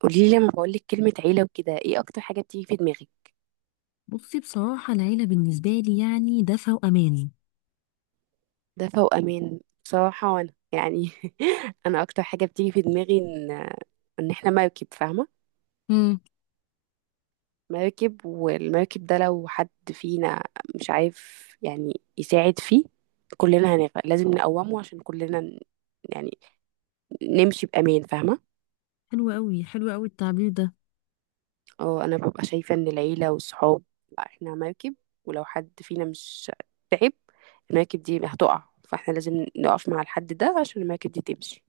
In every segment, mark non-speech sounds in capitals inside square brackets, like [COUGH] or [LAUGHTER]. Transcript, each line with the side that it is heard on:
right: قولي لي لما بقول لك كلمة عيلة وكده ايه اكتر حاجة بتيجي في دماغك؟
left: بصي، بصراحة العيلة بالنسبة لي يعني دفء وأمان.
right: دفى وامان، بصراحة. وانا يعني [LAUGHS] انا اكتر حاجة بتيجي في دماغي ان احنا مركب، فاهمة؟
left: امم.
right: مركب، والمركب ده لو حد فينا مش عارف يعني يساعد فيه كلنا هنغرق. لازم نقومه عشان كلنا يعني نمشي بأمان، فاهمة؟
left: حلو قوي، حلو قوي التعبير ده.
right: اه، انا ببقى شايفة ان العيلة والصحاب، لا، احنا مركب، ولو حد فينا مش تعب المركب دي هتقع، فاحنا لازم نقف مع الحد ده عشان المركب دي تمشي.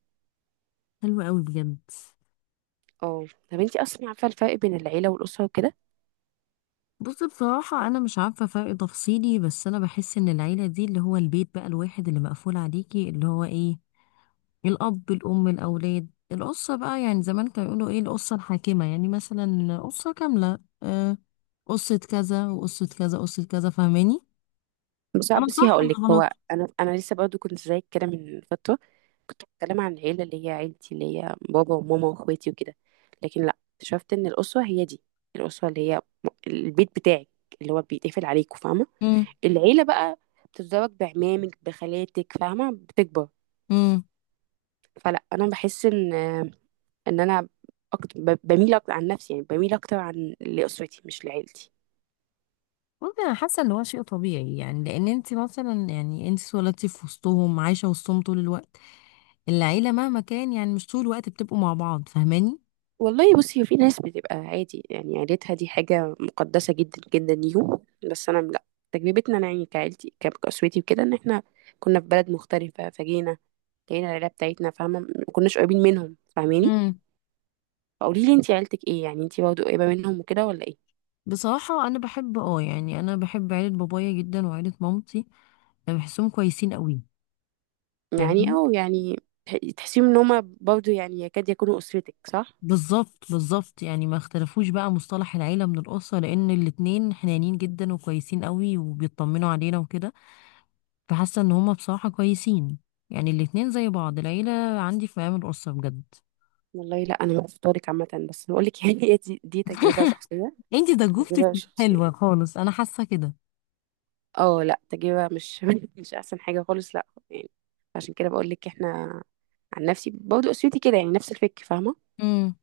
left: حلو قوي بجد.
right: اه. طب انتي اصلا عارفة الفرق بين العيلة والأسرة وكده؟
left: بصي، بصراحة أنا مش عارفة فرق تفصيلي، بس أنا بحس إن العيلة دي اللي هو البيت بقى، الواحد اللي مقفول عليكي، اللي هو إيه، الأب الأم الأولاد، القصة بقى، يعني زمان كانوا يقولوا إيه، القصة الحاكمة، يعني مثلا قصة كاملة، آه، قصة كذا وقصة كذا قصة كذا، فاهماني؟
right: بس
left: أنا
right: بصي
left: صح
right: هقولك،
left: ولا غلط؟
right: هو انا لسه برضو كنت زيك كده من فترة. كنت بتكلم عن العيلة اللي هي عيلتي، اللي هي بابا وماما واخواتي وكده. لكن لا، اكتشفت ان الأسرة هي دي. الأسرة اللي هي البيت بتاعك، اللي هو بيتقفل عليكوا، فاهمة؟ العيلة بقى بتتزوج بعمامك بخالاتك، فاهمة، بتكبر.
left: امم.
right: فلا، أنا بحس إن أنا أكتر، بميل أكتر عن نفسي، يعني بميل أكتر عن لأسرتي مش لعيلتي.
left: بصي، انا حاسه ان هو شيء طبيعي، يعني لان انت مثلا، يعني انت اتولدتي في وسطهم، عايشه وسطهم طول الوقت. العيله مهما كان يعني مش طول الوقت بتبقوا مع بعض، فاهماني؟
right: والله بصي، في ناس بتبقى عادي يعني عيلتها دي حاجة مقدسة جدا جدا ليهم، بس أنا لا. تجربتنا أنا يعني كعيلتي كأسرتي وكده، إن إحنا كنا في بلد مختلفة، فجينا لقينا العيلة بتاعتنا، فاهمة. مكناش قريبين منهم، فاهماني؟
left: امم.
right: فقولي لي انتي، عيلتك ايه يعني؟ انتي برضه قريبة منهم وكده ولا ايه؟
left: بصراحه انا بحب، يعني انا بحب عيله بابايا جدا وعيله مامتي. انا بحسهم كويسين قوي.
right: يعني
left: فاهماني؟
right: أو يعني تحسيهم إن هما برضه يعني يكاد يكونوا أسرتك، صح؟
left: بالظبط، بالظبط، يعني ما اختلفوش بقى مصطلح العيله من الاسره، لان الاتنين حنانين جدا وكويسين قوي وبيطمنوا علينا وكده. فحاسه ان هما بصراحه كويسين. يعني الاتنين زي بعض، العيله عندي في مقام الاسره بجد.
right: والله لا، أنا مش فطارك عامة، بس بقول لك [LAUGHS] يعني هي دي، دي تجربة شخصية.
left: انتي ضجوفتك
right: تجربة
left: مش حلوة
right: شخصية.
left: خالص، انا حاسة كده.
right: اه لا، تجربة مش [LAUGHS] مش أحسن حاجة خالص، لا يعني. عشان كده بقول لك، احنا عن نفسي برضه أسرتي كده يعني نفس الفكر، فاهمة؟
left: امم.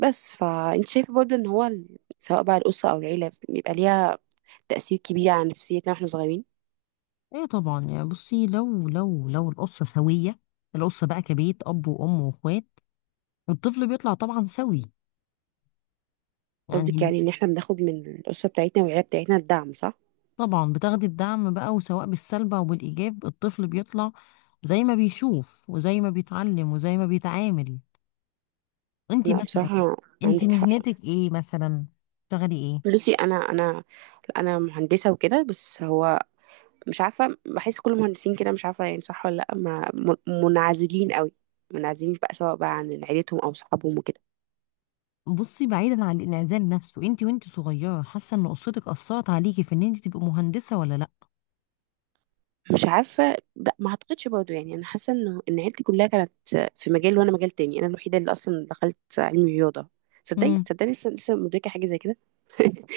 right: بس فأنت شايفة برضه إن هو سواء بقى الأسرة أو العيلة بيبقى ليها تأثير كبير على نفسيتنا واحنا صغيرين.
left: ايه طبعا، يعني بصي، لو القصة سوية، القصة بقى كبيت اب وام واخوات، الطفل بيطلع طبعا سوي،
right: قصدك
left: يعني.
right: يعني إن احنا بناخد من الأسرة بتاعتنا والعيلة بتاعتنا الدعم، صح؟
left: طبعا بتاخدي الدعم بقى، وسواء بالسلب او بالايجاب الطفل بيطلع زي ما بيشوف وزي ما بيتعلم وزي ما بيتعامل. انتي
right: لا
left: مثلا
right: بصراحة،
left: انتي
right: عندك حق.
left: مهنتك ايه مثلا؟ بتشتغلي ايه؟
right: بصي، انا انا مهندسه وكده، بس هو مش عارفه، بحس كل المهندسين كده، مش عارفه يعني صح ولا لا. ما م- منعزلين قوي، منعزلين بقى سواء بقى عن عيلتهم او صحابهم وكده.
left: بصي بعيدا عن الانعزال نفسه، انتي وانتي صغيرة حاسة ان قصتك اثرت عليكي في ان انتي تبقي مهندسة ولا
right: مش عارفه، لا ما اعتقدش برضه، يعني انا حاسه انه ان عيلتي كلها كانت في مجال، وانا مجال تاني، انا الوحيده اللي اصلا دخلت علم رياضه. تصدقي
left: لا؟
right: تصدقي لسه مدركه حاجه زي كده.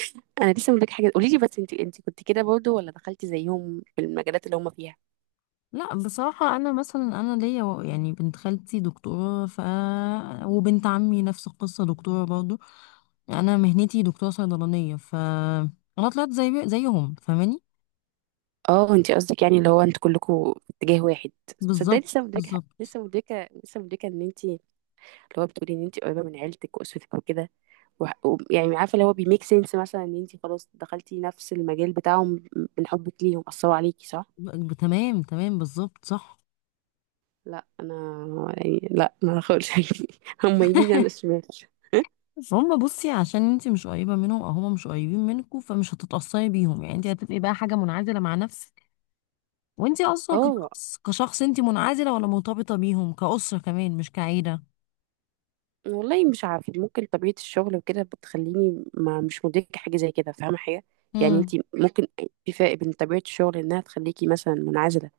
right: [LAUGHS] انا لسه مدركه حاجه. قولي لي بس، انت كنت كده برضه ولا دخلتي زيهم في المجالات اللي هم فيها؟
left: لا، بصراحة أنا مثلا، أنا ليا يعني بنت خالتي دكتورة، وبنت عمي نفس القصة دكتورة برضو. أنا مهنتي دكتورة صيدلانية، أنا طلعت زيهم فاهماني؟
right: اه، انت قصدك يعني اللي هو انت كلكم في اتجاه واحد. صدقني
left: بالظبط،
right: لسه مدركه،
left: بالظبط.
right: لسه مدركه ان انت اللي هو بتقولي ان انت قريبه من عيلتك واسرتك وكده يعني عارفه اللي هو بيميك سنس، مثلا ان انت خلاص دخلتي نفس المجال بتاعهم من حبك ليهم، اثروا عليكي، صح؟
left: تمام، تمام، بالظبط صح.
right: لا انا يعني لا، ما خالص. [LAUGHS] هم يمين انا شمال.
left: هما بصي عشان انتي مش قريبة منهم أو هما مش قريبين منكوا، فمش هتتأثري بيهم، يعني انتي هتبقي بقى حاجة منعزلة مع نفسك، وانتي أصلا
right: اه
left: كشخص انتي منعزلة ولا مرتبطة بيهم كأسرة كمان مش كعيلة.
right: والله مش عارفة، ممكن طبيعة الشغل وكده بتخليني ما مش مدركة حاجة زي كده، فاهمة حاجة؟ يعني انت
left: مم.
right: ممكن، في فرق بين طبيعة الشغل انها تخليكي مثلا منعزلة،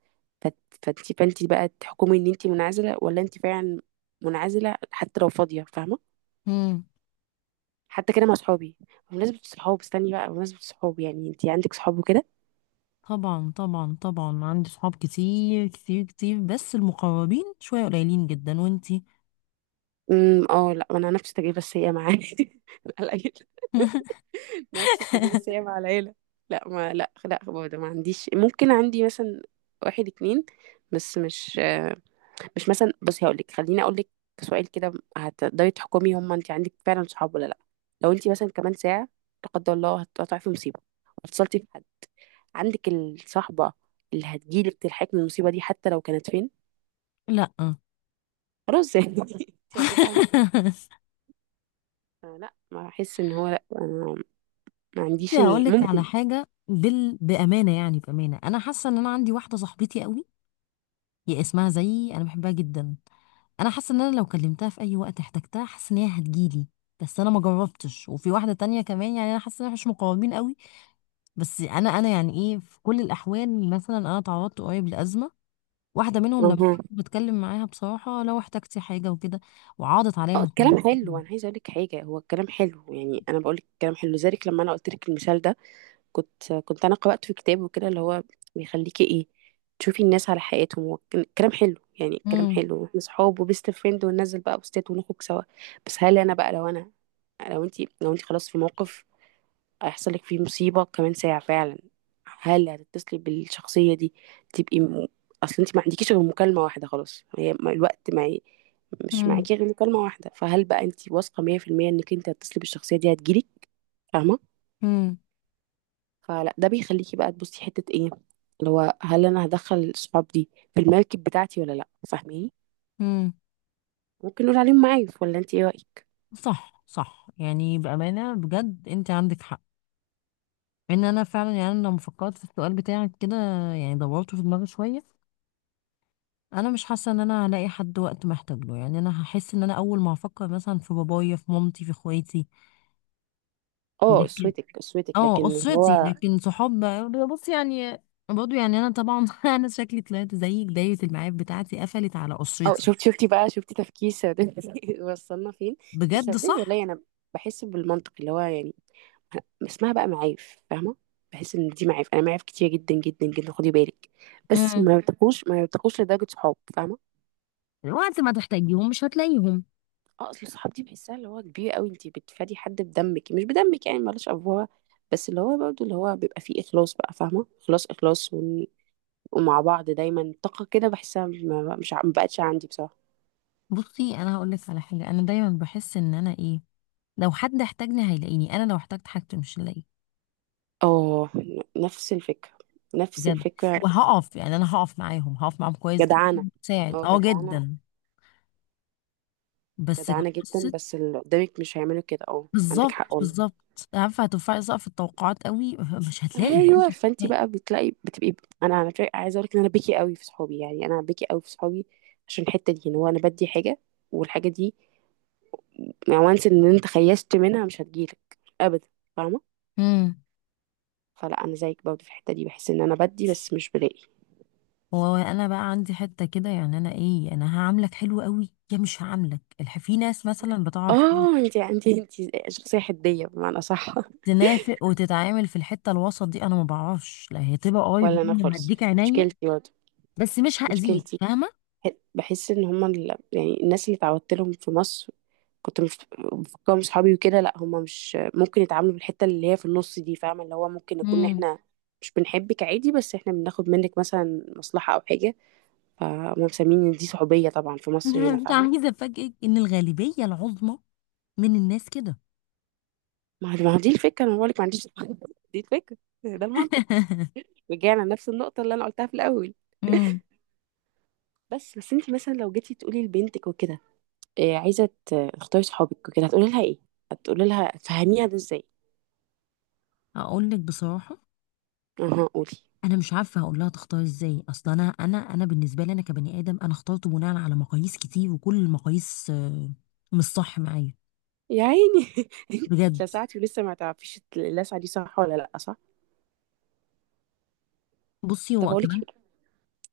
right: فت- فانت بقى تحكمي ان انت منعزلة ولا انت فعلا منعزلة حتى لو فاضية، فاهمة؟
left: مم.
right: حتى كده مع صحابي. بمناسبة الصحاب، استني بقى، بمناسبة الصحاب يعني، انت عندك صحاب وكده؟
left: طبعا، طبعا، طبعا عندي صحاب كتير كتير كتير، بس المقربين شوية قليلين جدا، وانتي؟
right: امم، اه لا انا نفس التجربة السيئة معايا. [LAUGHS] لا لا، [LAUGHS] نفس التجربة بس هي
left: [LAUGHS]
right: مع العيلة. لا ما لا برضه ما عنديش، ممكن عندي مثلا واحد اتنين، بس مش مش مثلا. بصي هقول لك، خليني اقول لك سؤال كده، هتقدري تحكمي هم انت عندك فعلا صحاب ولا لا. لو انت مثلا كمان ساعة، لا قدر الله، هتقطعي في مصيبة واتصلتي بحد، عندك الصحبة اللي هتجيلك تلحقك من المصيبة دي حتى لو كانت فين؟
left: لا.
right: خلاص يعني، [LAUGHS] انت رديتي على نفسك.
left: [LAUGHS]
right: لا ما احس ان هو لا، أنا ما
left: بصي
right: عنديش
left: هقول لك على
right: ممكن.
left: حاجة، بأمانة، يعني بأمانة أنا حاسة إن أنا عندي واحدة صاحبتي قوي، هي اسمها زيي، أنا بحبها جدا. أنا حاسة إن أنا لو كلمتها في أي وقت احتجتها، حاسة إن هي هتجيلي، بس أنا ما جربتش. وفي واحدة تانية كمان، يعني أنا حاسة إن احنا مش مقربين قوي. بس أنا يعني إيه، في كل الأحوال مثلا أنا تعرضت قريب لأزمة، واحده منهم لما
right: أها.
left: كنت بتكلم معاها بصراحه، لو احتجتي حاجه وكده، وعاضت عليا
right: اه،
left: مساعدات
right: الكلام حلو،
left: كتير.
right: انا عايزه اقول لك حاجه، هو الكلام حلو يعني، انا بقول لك الكلام حلو. لذلك لما انا قلت لك المثال ده، كنت انا قرات في كتاب وكده، اللي هو بيخليكي ايه، تشوفي الناس على حقيقتهم. هو الكلام حلو يعني، الكلام
left: امم.
right: حلو واحنا صحاب وبيست فريند وننزل بقى بوستات ونخرج سوا، بس هل انا بقى لو انا، لو انت، لو انت خلاص في موقف هيحصل لك فيه مصيبة كمان ساعة فعلا، هل هتتصلي بالشخصية دي؟ تبقي اصل انت ما عندكيش غير مكالمة واحدة، خلاص، هي الوقت معي، مش
left: امم.
right: معاكي غير مكالمة واحدة. فهل بقى انت واثقة 100% انك انت هتتصلي بالشخصية دي هتجيلك، فاهمة؟
left: امم.
right: فلا، ده بيخليكي بقى تبصي حتة ايه، اللي هو هل انا هدخل الصحاب دي في المركب بتاعتي ولا لا، فاهميني؟
left: امم.
right: ممكن نقول عليهم معايف، ولا انت ايه رأيك؟
left: صح، صح، يعني بامانه بجد انت عندك حق. ان انا فعلا، يعني أنا لما فكرت في السؤال بتاعك كده، يعني دورته في دماغي شويه، انا مش حاسه ان انا هلاقي حد وقت محتاج له، يعني انا هحس ان انا اول ما هفكر مثلا في بابايا في مامتي في اخواتي.
right: اه،
left: لكن
right: اسوتك، اسوتك لكن
left: اه،
right: اللي
left: اسرتي،
right: هو.
left: لكن صحاب بص يعني، برضه يعني انا طبعا [LAUGHS] انا شكلي طلعت زيك، دايرة المعارف بتاعتي قفلت على
right: اه
left: اسرتي.
right: شفتي تفكير سوداوي. [LAUGHS] وصلنا فين!
left: بجد
right: السوداوي.
left: صح.
right: والله انا بحس بالمنطق اللي هو يعني، اسمها بقى معايف، فاهمه. بحس ان دي معايف، انا معايف كتير جدا جدا جدا، خدي بالك، بس
left: امم.
right: ما يرتقوش لدرجه صحاب، فاهمه.
left: الوقت ما تحتاجيهم مش هتلاقيهم.
right: اه، اصل الصحاب دي بحسها اللي هو كبير قوي، انت بتفادي حد بدمك مش بدمك يعني، مالوش افواه. بس اللي هو برضه اللي هو بيبقى فيه اخلاص بقى، فاهمه، اخلاص ومع بعض دايما طاقه كده، بحسها ما- مش ع- ما بقتش عندي بصراحه.
left: بصي انا هقول لك على حاجه، انا دايما بحس ان انا ايه، لو حد احتاجني هيلاقيني، انا لو احتجت حاجته مش هلاقيه.
right: اه، نفس الفكره، نفس
left: بجد.
right: الفكرة.
left: وهقف، يعني انا هقف معاهم، هقف معاهم كويس
right: جدعانة،
left: جدا، ساعد
right: اه جدعانة،
left: جدا. بس
right: جدعانة جدا،
left: قصه،
right: بس اللي قدامك مش هيعملوا كده، اه عندك حق
left: بالظبط،
right: والله.
left: بالظبط عارفه هترفعي سقف التوقعات قوي. [LAUGHS] مش هتلاقي، انت
right: ايوه،
left: مش
right: فانت بقى بتلاقي بتبقي. انا على فكره عايزه اقول لك ان انا بكي قوي في صحابي، يعني انا بكي قوي في صحابي عشان الحته دي، ان هو انا بدي حاجه، والحاجه دي وانس ان انت خيشت منها مش هتجيلك ابدا، فاهمه.
left: هتلاقي.
right: فلا انا زيك برضه في الحته دي، بحس ان انا بدي بس مش بلاقي.
left: وانا بقى عندي حته كده، يعني انا ايه، انا هعاملك حلو قوي يا مش هعاملك، في ناس مثلا بتعرف إيه،
right: اه انت [LAUGHS] انت شخصيه حديه بمعنى، صح.
left: تنافق وتتعامل في الحته الوسط دي، انا ما بعرفش. لا هي
right: [LAUGHS]
left: تبقى
right: ولا
left: قريب
right: انا
left: مني
right: خالص،
left: وهديك عينيا،
right: مشكلتي برضه،
left: بس مش هاذيك
right: مشكلتي،
left: فاهمه.
right: بحس ان هما يعني الناس اللي اتعودت لهم في مصر، كنت مفكرهم صحابي وكده، لا هما مش ممكن يتعاملوا بالحته اللي هي في النص دي، فاهمه، اللي هو ممكن نكون
left: امم.
right: احنا مش بنحبك عادي، بس احنا بناخد منك مثلا مصلحه او حاجه، فهم مسمين ان دي صحوبيه طبعا في
left: [LAUGHS]
right: مصر
left: انا
right: هنا،
left: مش
right: فاهمه.
left: عايزه افاجئك ان الغالبيه العظمى من الناس كده.
right: ما هو دي الفكره، انا بقولك ما عنديش. [LAUGHS] دي الفكره، ده المنطق،
left: [LAUGHS]
right: رجعنا لنفس النقطه اللي انا قلتها في الاول.
left: امم.
right: بس انت مثلا لو جيتي تقولي لبنتك وكده، إيه، عايزه تختاري صحابك وكده، هتقولي لها ايه؟ هتقولي لها تفهميها ده ازاي؟
left: اقول لك بصراحه،
right: اها، قولي.
left: انا مش عارفه هقول لها تختار ازاي، اصلا انا بالنسبه لي، انا كبني ادم انا اخترت بناء على مقاييس كتير، وكل المقاييس آه، مش صح معايا.
right: يا عيني، [LAUGHS] انت
left: بجد.
right: اتلسعتي ولسه ما تعرفيش اللسعه دي صح ولا لا، صح.
left: بصي
right: طب
left: هو
right: هقول لك
left: كمان،
right: حاجه،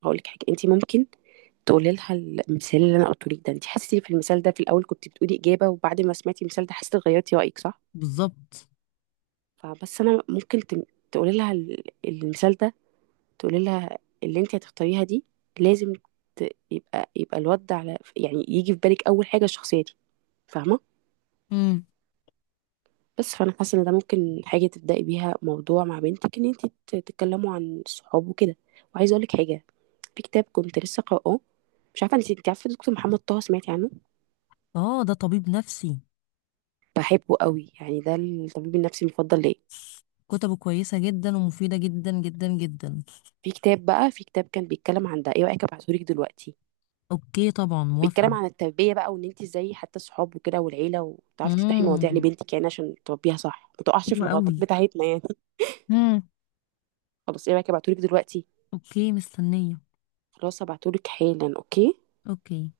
right: انت ممكن تقولي لها المثال اللي انا قلته لك ده. انت حسيتي في المثال ده، في الاول كنت بتقولي اجابه، وبعد ما سمعتي المثال ده حسيتي غيرتي رايك، صح؟
left: بالظبط.
right: فبس انا ممكن تقولي لها المثال ده، تقولي لها اللي انت هتختاريها دي لازم يبقى الواد ده على يعني، يجي في بالك اول حاجه الشخصيه دي، فاهمه.
left: امم.
right: بس فانا حاسه ان ده ممكن حاجه تبداي بيها موضوع مع بنتك، ان انت تتكلموا عن الصحاب وكده. وعايزه اقول لك حاجه، في كتاب كنت لسه قراه، مش عارفه انت، عارفه دكتور محمد طه؟ سمعتي عنه؟
left: اه، ده طبيب نفسي.
right: بحبه قوي يعني، ده الطبيب النفسي المفضل ليا.
left: كتبه كويسة جدا ومفيدة جدا جدا جدا.
right: في كتاب بقى، في كتاب كان بيتكلم عن ده، ايه رايك ابعتهولك دلوقتي؟
left: اوكي طبعا موافقة.
right: بيتكلم عن التربيه بقى، وان انت ازاي حتى الصحاب وكده والعيله، وتعرفي تفتحي مواضيع
left: امم.
right: لبنتك يعني عشان تربيها صح، ما تقعش في
left: حلوة
right: الغلطات
left: قوي.
right: بتاعتنا يعني.
left: امم.
right: [LAUGHS] خلاص، ايه رايك ابعتهولك دلوقتي؟
left: اوكي مستنية.
right: خلاص هبعتهولك حالا، اوكي.
left: اوكي.